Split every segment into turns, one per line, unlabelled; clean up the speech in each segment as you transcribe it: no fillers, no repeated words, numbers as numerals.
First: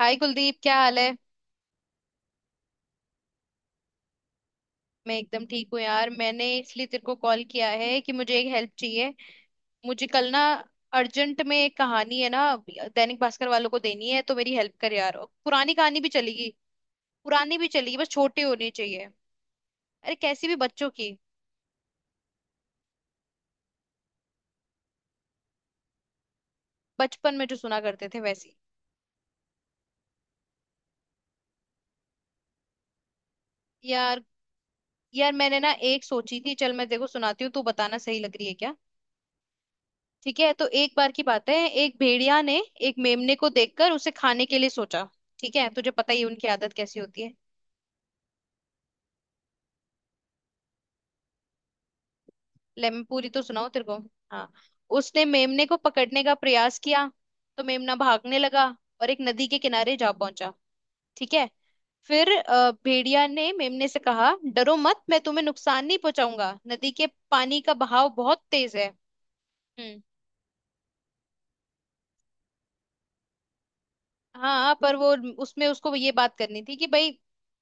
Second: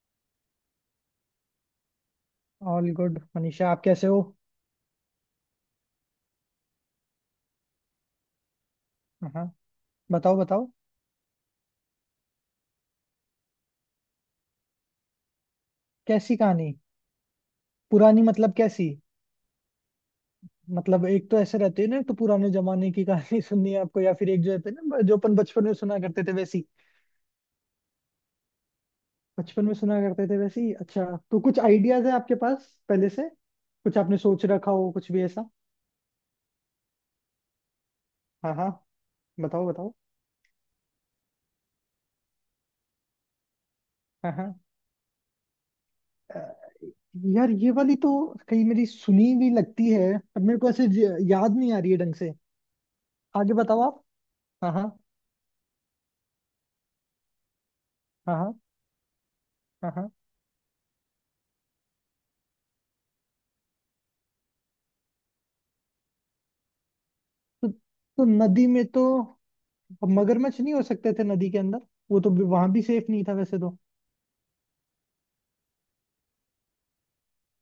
हाय कुलदीप, क्या हाल है।
All good Manisha. आप कैसे हो?
मैं एकदम ठीक हूँ यार। मैंने इसलिए तेरे को कॉल किया है कि मुझे एक हेल्प चाहिए।
हाँ।
मुझे कल
बताओ
ना
बताओ।
अर्जेंट में एक कहानी है ना, दैनिक भास्कर वालों को देनी है, तो मेरी हेल्प कर यार। पुरानी कहानी भी
कैसी
चलेगी।
कहानी?
पुरानी भी चलेगी, बस
पुरानी
छोटी
मतलब
होनी
कैसी?
चाहिए। अरे कैसी भी, बच्चों
मतलब
की।
एक तो ऐसे रहते हैं ना, एक तो पुराने जमाने की कहानी सुननी है आपको, या फिर एक जो रहते हैं ना, जो अपन बचपन में सुना करते थे वैसी।
बचपन में जो सुना करते थे वैसी।
बचपन में सुना करते थे वैसी। अच्छा। तो कुछ आइडियाज है आपके पास पहले से? कुछ आपने
यार
सोच रखा हो, कुछ भी
यार
ऐसा?
मैंने ना एक सोची थी, चल मैं देखो सुनाती हूँ, तू बताना सही लग रही है
हाँ हाँ।
क्या।
बताओ बताओ।
ठीक है, तो एक बार की बात है। एक भेड़िया ने एक मेमने को देखकर उसे
हाँ
खाने
हाँ।
के लिए सोचा। ठीक है, तुझे पता ही है
अ,
उनकी आदत कैसी होती है।
यार ये वाली तो कहीं मेरी सुनी भी लगती है, पर मेरे को ऐसे याद नहीं आ रही है ढंग से।
ले मैं पूरी तो
आगे
सुनाऊं
बताओ
तेरे को।
आप।
हाँ।
हाँ हाँ।
उसने मेमने को पकड़ने का प्रयास किया तो मेमना
हाँ
भागने
हाँ
लगा, और एक नदी के किनारे
हाँ।
जा पहुंचा। ठीक है। फिर भेड़िया ने मेमने से कहा, डरो मत, मैं तुम्हें नुकसान नहीं पहुंचाऊंगा, नदी के पानी
तो,
का बहाव
तो
बहुत
नदी
तेज
में
है।
तो
हम्म।
अब मगरमच्छ नहीं हो सकते थे नदी के अंदर। वो तो वहां भी सेफ नहीं था वैसे तो।
हाँ पर वो, उसमें उसको ये बात करनी थी कि भाई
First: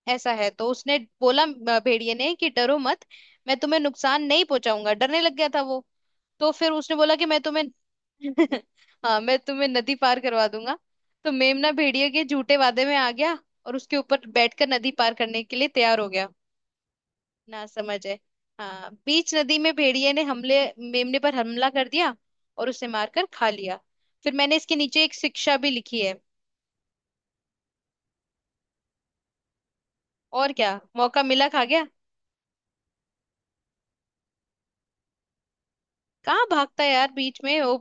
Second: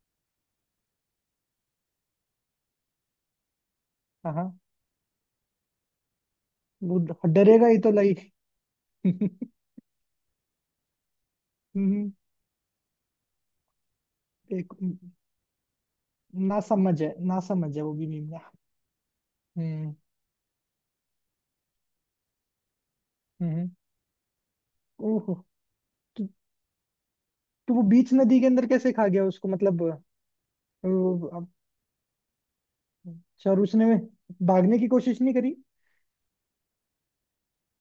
ऐसा है। तो उसने बोला भेड़िए ने कि डरो मत, मैं तुम्हें नुकसान नहीं
हाँ।
पहुंचाऊंगा। डरने लग गया था वो। तो फिर उसने
वो
बोला कि मैं तुम्हें—
डरेगा ही तो, लाइक।
हाँ,
हम्म,
मैं तुम्हें नदी पार करवा दूंगा। तो मेमना भेड़िए के झूठे वादे में आ गया, और उसके ऊपर बैठकर
एक
नदी पार करने के लिए तैयार हो गया।
ना समझ है, ना
ना
समझ है वो
समझ
भी
है।
मीम।
हाँ, बीच नदी में
हम्म
भेड़िए ने हमले, मेमने पर हमला कर दिया और उसे मारकर खा
हम्म।
लिया। फिर मैंने इसके नीचे एक
ओहो।
शिक्षा भी लिखी है।
तो, तो वो बीच नदी के अंदर कैसे खा गया उसको? मतलब
और क्या, मौका मिला
अब-
खा गया।
अच्छा और उसने भागने की कोशिश नहीं करी?
कहाँ भागता है यार बीच में वो,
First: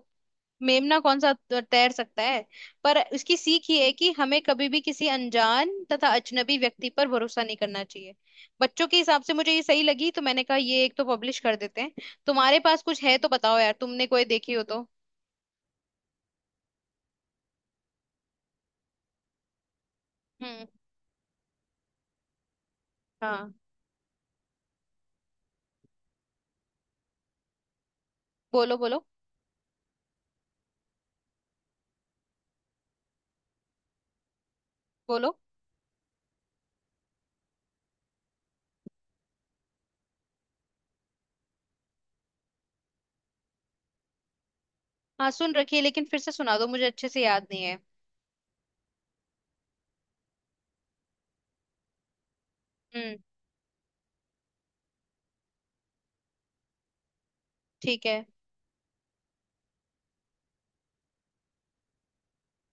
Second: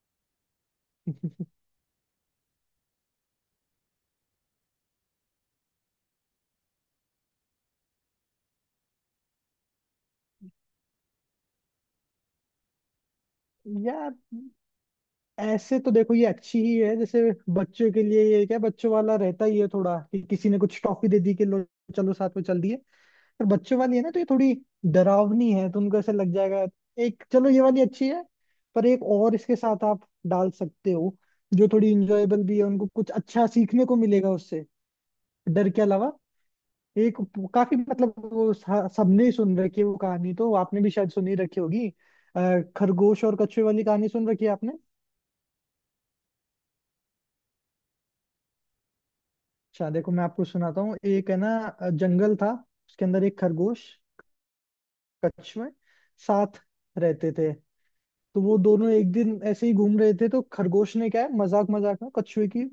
मेमना कौन सा तैर सकता है। पर इसकी सीख ये है कि हमें कभी भी किसी अनजान तथा अजनबी व्यक्ति पर भरोसा नहीं करना चाहिए। बच्चों के हिसाब से मुझे ये सही लगी, तो मैंने कहा ये एक तो पब्लिश कर देते हैं। तुम्हारे पास कुछ है तो बताओ यार, तुमने
यार
कोई देखी हो तो।
ऐसे तो देखो ये अच्छी ही है, जैसे बच्चों के लिए ये क्या बच्चों वाला रहता ही है थोड़ा, कि किसी ने
हम्म।
कुछ टॉफी दे दी कि लो चलो साथ में चल दिए। पर
हाँ।
बच्चों वाली है ना, तो ये थोड़ी डरावनी है, तो उनको ऐसा लग जाएगा। एक चलो ये वाली अच्छी है।
बोलो,
पर
बोलो।
एक और इसके साथ आप डाल सकते हो, जो थोड़ी इंजॉयबल भी है, उनको कुछ अच्छा सीखने को मिलेगा उससे,
बोलो।
डर के अलावा। एक काफी मतलब वो सबने ही सुन रखी है वो कहानी, तो आपने भी शायद सुनी रखी होगी। खरगोश और कछुए वाली कहानी सुन रखी है आपने?
हाँ सुन रखी है, लेकिन फिर से सुना दो, मुझे अच्छे से याद नहीं है।
अच्छा देखो मैं आपको सुनाता हूँ, एक है ना, जंगल था, उसके
हम्म।
अंदर एक खरगोश कछुए साथ रहते थे।
ठीक है।
तो वो दोनों एक दिन ऐसे ही घूम रहे थे, तो खरगोश ने क्या है मजाक मजाक में कछुए की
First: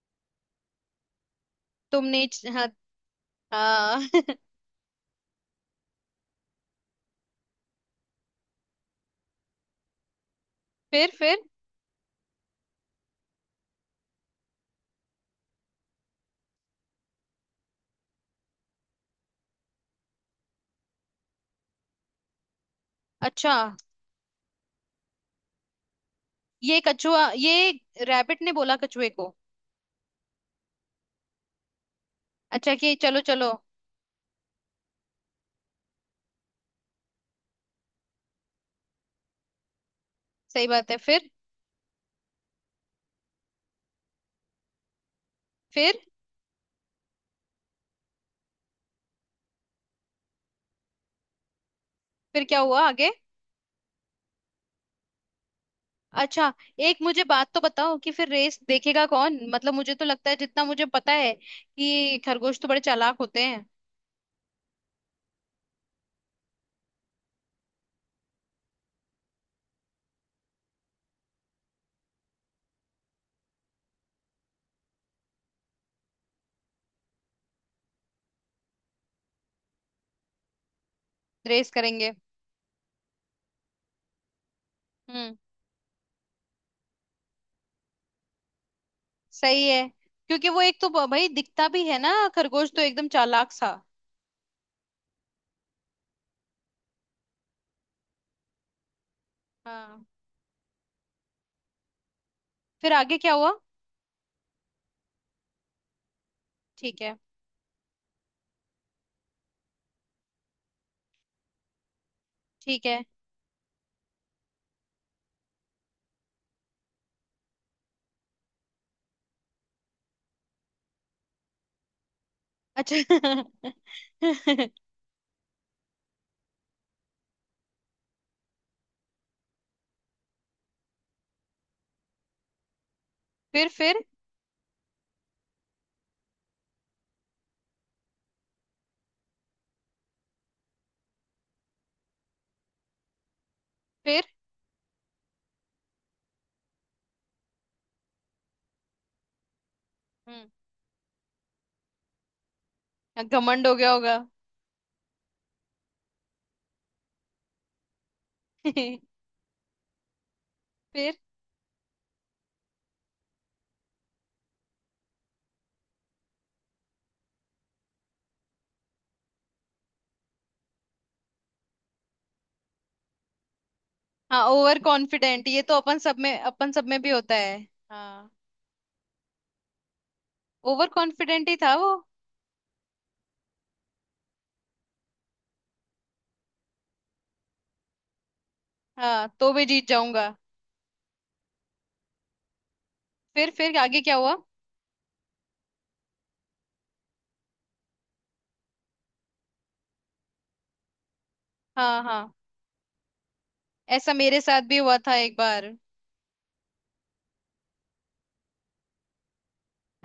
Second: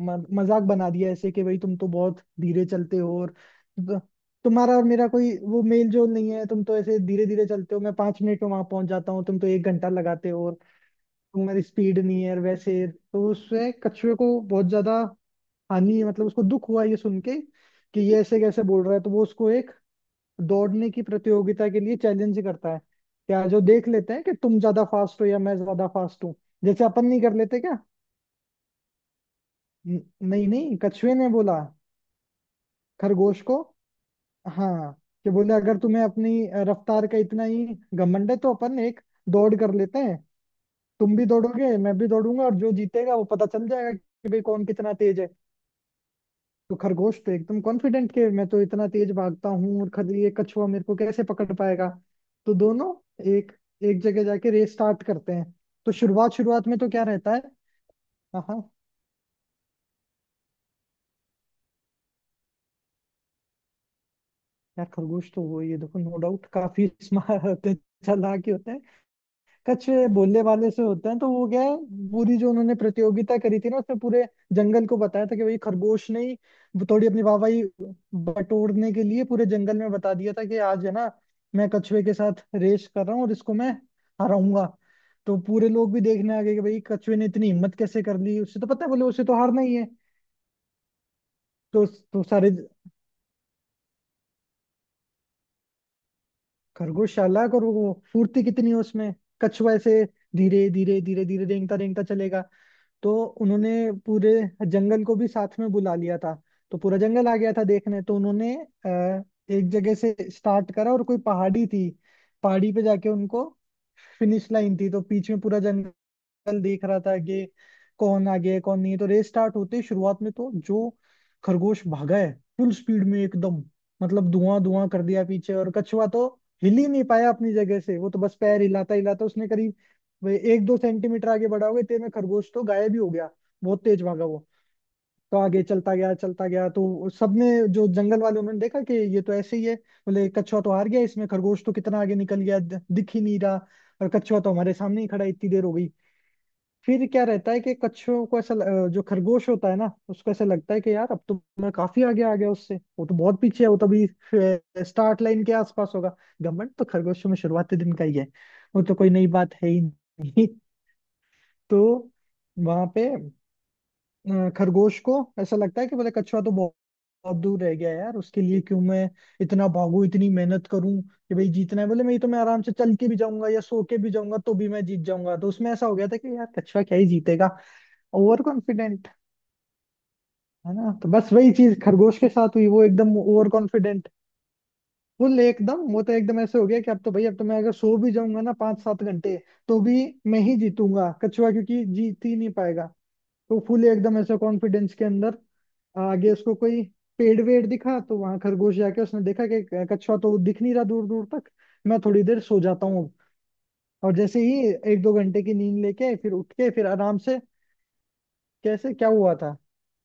मजाक बना दिया ऐसे कि भाई, तुम तो बहुत
तुमने
धीरे
हाँ।
चलते हो और
हाँ।
तुम्हारा और मेरा कोई वो मेल जोल नहीं है, तुम तो ऐसे धीरे धीरे चलते हो, मैं 5 मिनट में वहां पहुंच जाता हूँ, तुम तो 1 घंटा लगाते हो, और
फिर।
तुम्हारी स्पीड नहीं है। और वैसे तो उससे कछुए को बहुत ज्यादा हानि, मतलब उसको दुख हुआ ये सुन के कि ये ऐसे कैसे बोल रहा है, तो वो उसको एक दौड़ने की प्रतियोगिता के लिए चैलेंज करता है। क्या
अच्छा,
जो देख लेते हैं कि तुम ज्यादा फास्ट हो या मैं ज्यादा फास्ट हूँ,
ये
जैसे अपन नहीं
कछुआ,
कर लेते
ये
क्या?
रैबिट ने बोला कछुए को।
न- नहीं नहीं, कछुए ने बोला
अच्छा, कि चलो,
खरगोश
चलो।
को। हाँ। कि बोले, अगर तुम्हें अपनी रफ्तार का इतना ही घमंड है तो अपन एक दौड़ कर लेते हैं।
सही बात है।
तुम भी
फिर
दौड़ोगे, मैं भी दौड़ूंगा, और जो जीतेगा वो पता चल जाएगा कि भाई कौन कितना तेज है।
फिर
तो खरगोश तो एकदम कॉन्फिडेंट के मैं तो इतना तेज भागता हूँ, और खद ये कछुआ मेरे को कैसे पकड़ पाएगा।
फिर
तो
क्या हुआ
दोनों
आगे।
एक एक जगह जाके रेस स्टार्ट करते हैं। तो शुरुआत
अच्छा,
शुरुआत में तो
एक
क्या
मुझे
रहता है।
बात तो बताओ कि फिर
हाँ
रेस
हाँ।
देखेगा कौन, मतलब मुझे तो लगता है, जितना मुझे पता है कि खरगोश तो बड़े चालाक होते हैं।
यार खरगोश तो वो ये देखो, नो डाउट काफी स्मार्ट होते हैं, चालाक ही होते हैं। कछुए बोलने वाले से होते हैं, तो वो क्या है, पूरी जो उन्होंने प्रतियोगिता करी थी ना, उसमें पूरे जंगल को बताया था कि भाई खरगोश ने ही वो थोड़ी अपनी वाहवाही बटोरने के लिए पूरे जंगल में बता दिया था कि आज है ना मैं
रेस
कछुए
करेंगे।
के साथ रेस कर रहा हूँ और इसको मैं हराऊंगा।
हम्म।
तो पूरे लोग भी देखने आ गए कि भाई कछुए ने इतनी हिम्मत कैसे कर ली, उससे तो पता है, बोले उसे तो हारना
सही
ही
है,
है।
क्योंकि वो एक तो भाई दिखता भी
तो
है ना,
तो सारे
खरगोश तो एकदम चालाक सा।
खरगोश चालाक और वो फुर्ती कितनी है उसमें, कछुआ
हाँ।
ऐसे धीरे धीरे धीरे धीरे रेंगता रेंगता चलेगा।
फिर
तो
आगे क्या हुआ।
उन्होंने पूरे जंगल को भी साथ में बुला लिया था। तो पूरा
ठीक है।
जंगल आ गया था देखने। तो उन्होंने एक जगह से स्टार्ट करा और कोई पहाड़ी थी, पहाड़ी पे
ठीक है।
जाके उनको फिनिश लाइन थी। तो बीच में पूरा जंगल कल देख रहा था कि कौन आगे है कौन नहीं है, तो रेस स्टार्ट होते ही शुरुआत में तो जो खरगोश भागा है फुल स्पीड में
अच्छा।
एकदम, मतलब धुआं धुआं कर दिया पीछे, और कछुआ तो हिल ही नहीं पाया अपनी जगह से। वो तो बस पैर हिलाता हिलाता उसने करीब वे एक दो सेंटीमीटर आगे बढ़ा होगा, इतने में खरगोश तो गायब ही हो गया।
फिर।
बहुत तेज भागा वो। तो आगे चलता गया चलता गया, तो सबने जो जंगल वाले उन्होंने देखा कि ये तो ऐसे ही है, बोले कछुआ तो हार गया इसमें, खरगोश तो कितना आगे निकल गया, दिख ही नहीं रहा, और
फिर
कछुआ तो हमारे सामने ही खड़ा है, इतनी देर हो गई। फिर क्या रहता है कि कच्छुओं को ऐसा जो खरगोश होता है ना उसको ऐसा
हम्म।
लगता है कि यार, अब तो मैं काफी आगे आ गया उससे, वो तो बहुत पीछे
घमंड
है,
हो
वो तो
गया
अभी
होगा।
स्टार्ट लाइन के आसपास होगा। घमंड तो खरगोशों में शुरुआती दिन का ही है, वो तो कोई नई बात है ही नहीं।
फिर।
तो वहां पे खरगोश को ऐसा लगता है कि बोले कछुआ तो बहुत बहुत दूर रह गया है यार, उसके लिए क्यों मैं इतना भागू, इतनी मेहनत करूं कि भाई जीतना है, बोले मैं तो मैं आराम से चल के भी जाऊंगा या सो के भी जाऊंगा
हाँ
तो भी
ओवर
मैं जीत जाऊंगा।
कॉन्फिडेंट,
तो
ये
उसमें
तो
ऐसा हो
अपन
गया
सब
था कि
में
यार
अपन
कछुआ
सब
क्या
में
ही
भी होता
जीतेगा।
है। हाँ।
ओवर कॉन्फिडेंट है
ओवर
ना, तो बस
कॉन्फिडेंट
वही
ही
चीज
था वो।
खरगोश के साथ हुई। वो एकदम ओवर कॉन्फिडेंट फुल एकदम, वो तो एकदम ऐसे हो गया कि अब तो भाई, अब तो मैं अगर सो भी जाऊंगा ना पांच सात
हाँ
घंटे
तो मैं
तो
जीत
भी
जाऊंगा।
मैं ही जीतूंगा, कछुआ क्योंकि जीत ही नहीं पाएगा।
फिर
तो
फिर
फुल
आगे क्या
एकदम
हुआ।
ऐसे कॉन्फिडेंस के अंदर आगे उसको कोई पेड़ वेड़ दिखा, तो वहां खरगोश जाके उसने देखा कि कछुआ तो दिख नहीं रहा दूर दूर तक, मैं
हाँ,
थोड़ी
हाँ।
देर सो जाता हूँ।
ऐसा
और जैसे
मेरे साथ
ही
भी हुआ
एक दो
था एक
घंटे की
बार।
नींद लेके फिर उठ के फिर आराम से, कैसे क्या हुआ था?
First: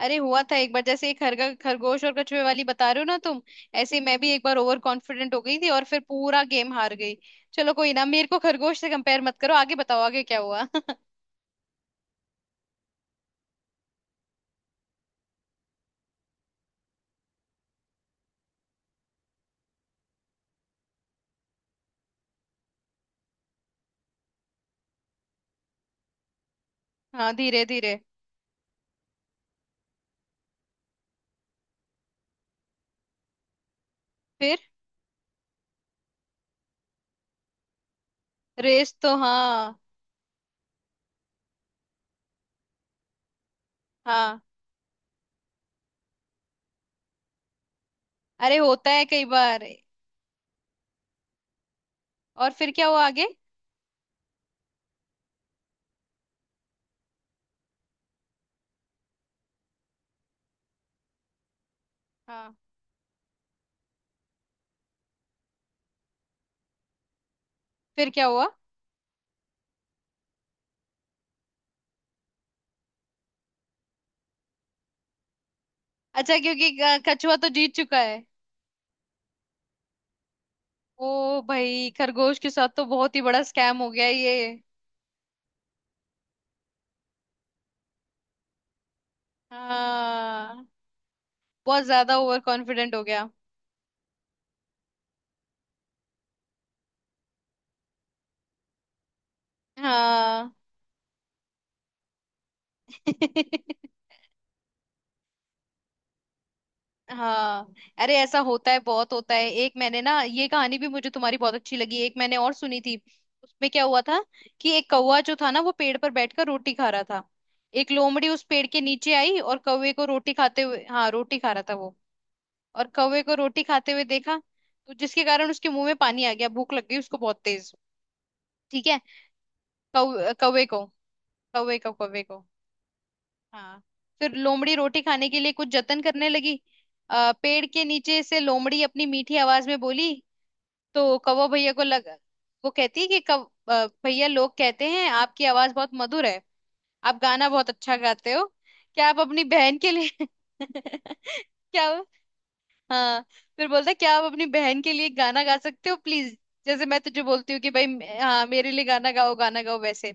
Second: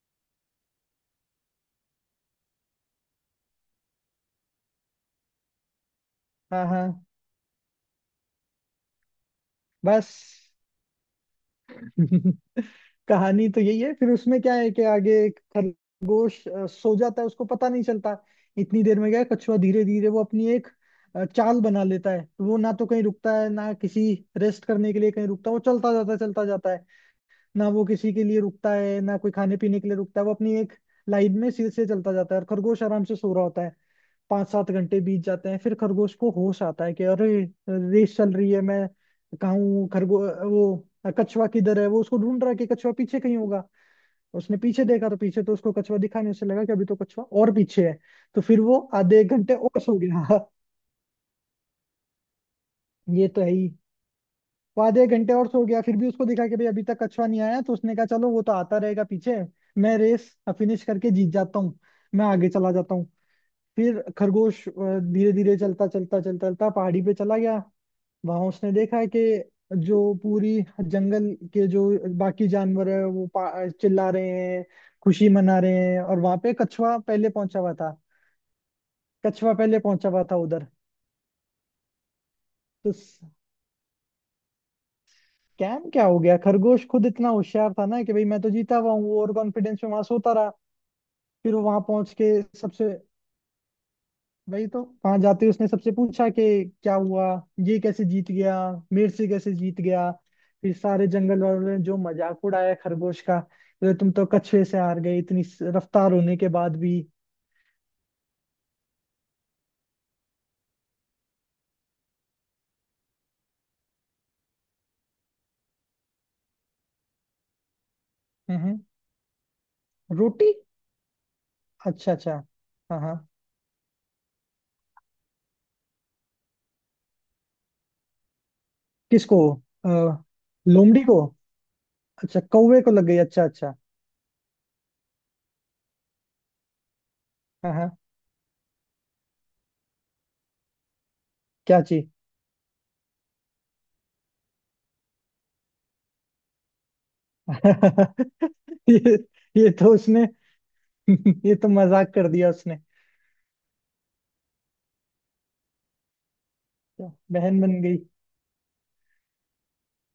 अरे हुआ था एक बार, जैसे एक खरगा खरगोश और कछुए वाली बता रहे हो ना तुम, ऐसे मैं भी एक बार ओवर कॉन्फिडेंट हो गई थी और फिर पूरा
हाँ
गेम हार
हाँ।
गई। चलो कोई ना, मेरे को खरगोश से कंपेयर मत करो, आगे बताओ,
बस
आगे क्या हुआ।
कहानी तो यही है। फिर उसमें क्या है कि आगे एक खरगोश सो जाता है उसको पता नहीं चलता। इतनी देर में क्या है, कछुआ धीरे धीरे वो अपनी एक चाल बना लेता है, तो वो ना तो कहीं रुकता है, ना किसी रेस्ट करने के लिए कहीं रुकता है। वो चलता जाता है चलता जाता है,
हाँ, धीरे
ना वो
धीरे।
किसी के लिए रुकता है, ना कोई खाने पीने के लिए रुकता है। वो अपनी एक लाइन में सिर से चलता जाता है, और खरगोश आराम से सो रहा होता है। पांच
फिर।
सात घंटे बीत जाते हैं, फिर खरगोश को होश आता है कि अरे रेस चल रही है, मैं
रेस तो,
कहाँ
हाँ।
हूँ? खरगो वो कछुआ किधर है, वो उसको ढूंढ रहा है कि कछुआ पीछे कहीं होगा।
हाँ।
उसने पीछे देखा, तो पीछे तो उसको कछुआ दिखा नहीं। उसे लगा कि अभी तो कछुआ और पीछे है, तो
अरे
फिर वो
होता है
आधे
कई
एक घंटे
बार।
और सो गया।
और फिर क्या हुआ आगे।
ये तो है ही। वो आधे एक घंटे और सो गया, फिर भी उसको दिखा कि भाई अभी तक कछुआ नहीं आया, तो उसने कहा चलो वो तो आता रहेगा पीछे, मैं रेस फिनिश करके जीत जाता हूँ, मैं आगे
हाँ।
चला जाता हूँ। फिर खरगोश धीरे धीरे चलता चलता चलता चलता पहाड़ी पे चला गया।
फिर क्या हुआ।
वहां उसने देखा है कि जो पूरी जंगल के जो बाकी जानवर है वो चिल्ला रहे हैं, खुशी मना रहे हैं, और
अच्छा,
वहां पे
क्योंकि
कछुआ पहले
कछुआ तो
पहुंचा हुआ
जीत
था।
चुका है।
कछुआ पहले पहुंचा हुआ था उधर।
ओ भाई, खरगोश के साथ तो
तो
बहुत ही बड़ा स्कैम हो गया ये।
स्कैम क्या हो गया, खरगोश खुद इतना होशियार था ना कि भाई मैं तो जीता हुआ हूँ, और कॉन्फिडेंस में वहां सोता रहा।
हाँ।
फिर वो वहां
बहुत
पहुंच
ज्यादा
के
ओवर
सबसे,
कॉन्फिडेंट हो गया।
वही तो, वहां जाते ही उसने सबसे पूछा कि क्या हुआ, ये कैसे जीत गया, मेरे से कैसे जीत गया।
हाँ।
फिर सारे जंगल वालों ने जो मजाक उड़ाया खरगोश का, बोले तुम तो कछुए से हार गए इतनी रफ्तार होने के बाद भी।
हाँ। अरे ऐसा होता है, बहुत होता है। एक मैंने ना ये कहानी भी, मुझे तुम्हारी बहुत अच्छी लगी। एक मैंने और सुनी थी। उसमें क्या हुआ था कि एक कौवा जो था ना, वो पेड़ पर बैठकर रोटी खा रहा था। एक लोमड़ी उस पेड़
हम्म।
के नीचे आई और कौवे को रोटी
रोटी।
खाते हुए, हाँ रोटी खा रहा था वो,
अच्छा अच्छा।
और
हाँ हाँ।
कौवे को रोटी खाते हुए देखा। तो जिसके कारण उसके मुंह में पानी आ गया, भूख लग गई उसको बहुत तेज। ठीक है।
किसको? अ,
कौवे को।
लोमड़ी को?
कौवे को, कौवे
अच्छा
को।
कौवे को लग गई। अच्छा अच्छा।
हाँ। फिर लोमड़ी रोटी खाने के लिए कुछ जतन करने लगी। पेड़
हाँ
के
हाँ।
नीचे से लोमड़ी अपनी मीठी आवाज में बोली। तो कौवा भैया
क्या
को
चीज?
लगा। वो कहती है कि कौ भैया, लोग कहते हैं आपकी आवाज बहुत मधुर है, आप गाना बहुत अच्छा गाते हो। क्या
ये
आप अपनी
ये
बहन के
तो उसने
लिए—
ये तो
क्या वो-
मजाक कर दिया उसने।
हाँ, फिर बोलता है, क्या आप अपनी बहन के लिए गाना गा सकते हो प्लीज। जैसे मैं तुझे बोलती हूँ
बहन
कि
बन गई।
भाई, हाँ मेरे लिए गाना गाओ, गाना गाओ, वैसे।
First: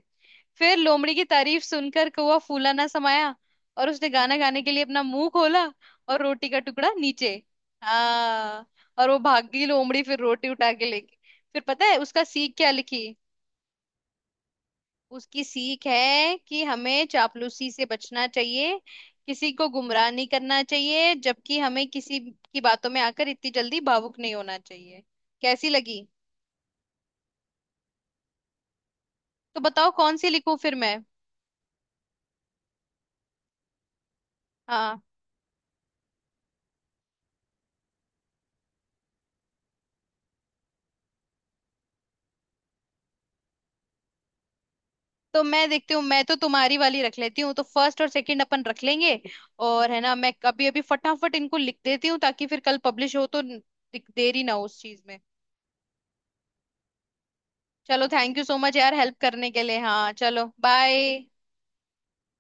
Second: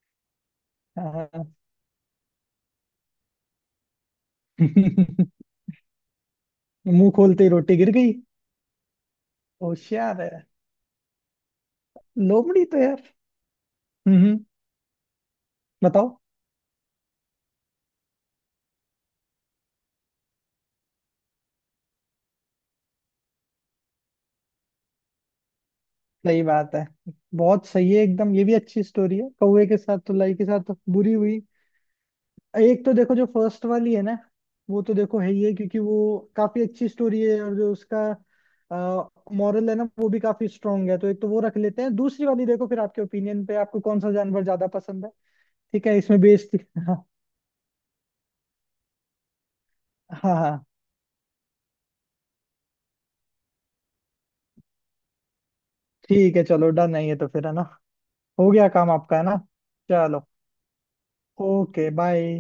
फिर
हाँ
लोमड़ी की
हाँ।
तारीफ सुनकर कौवा फूला ना समाया, और उसने गाना गाने के लिए अपना मुंह खोला, और रोटी का टुकड़ा
मुंह
नीचे।
खोलते ही रोटी गिर गई।
हाँ। और वो भाग गई लोमड़ी, फिर
होशियार है।
रोटी उठा के लेके। फिर पता है उसका सीख
लोमड़ी
क्या
तो यार।
लिखी।
हम्म।
उसकी सीख
बताओ।
है कि हमें चापलूसी से बचना चाहिए, किसी को गुमराह नहीं करना चाहिए, जबकि हमें किसी की बातों में आकर इतनी जल्दी भावुक नहीं होना चाहिए। कैसी लगी।
सही बात है। बहुत सही है एकदम। ये भी अच्छी स्टोरी है,
तो
कौवे के
बताओ
साथ तो,
कौन सी
लाई के
लिखूं
साथ
फिर
तो
मैं।
बुरी हुई। एक तो देखो जो फर्स्ट वाली है ना, वो तो
हाँ।
देखो है ही है, क्योंकि वो काफी अच्छी स्टोरी है और जो उसका मॉरल है ना वो भी काफी स्ट्रांग है, तो एक तो वो रख लेते हैं। दूसरी वाली देखो फिर आपके ओपिनियन पे, आपको कौन सा जानवर ज्यादा पसंद है।
तो मैं
ठीक
देखती
है
हूँ,
इसमें
मैं तो
बेस्ट।
तुम्हारी वाली
हाँ।
रख लेती हूँ, तो फर्स्ट और सेकंड अपन रख लेंगे। और है ना, मैं
हाँ हाँ।
अभी अभी फटाफट इनको लिख देती हूँ, ताकि फिर कल पब्लिश हो तो देरी ना हो उस चीज में।
ठीक है चलो डन है ये तो फिर, है ना?
चलो, थैंक यू
हो
सो
गया
मच
काम
यार, हेल्प
आपका, है ना?
करने के लिए। हाँ
चलो,
चलो, बाय।
Okay, bye.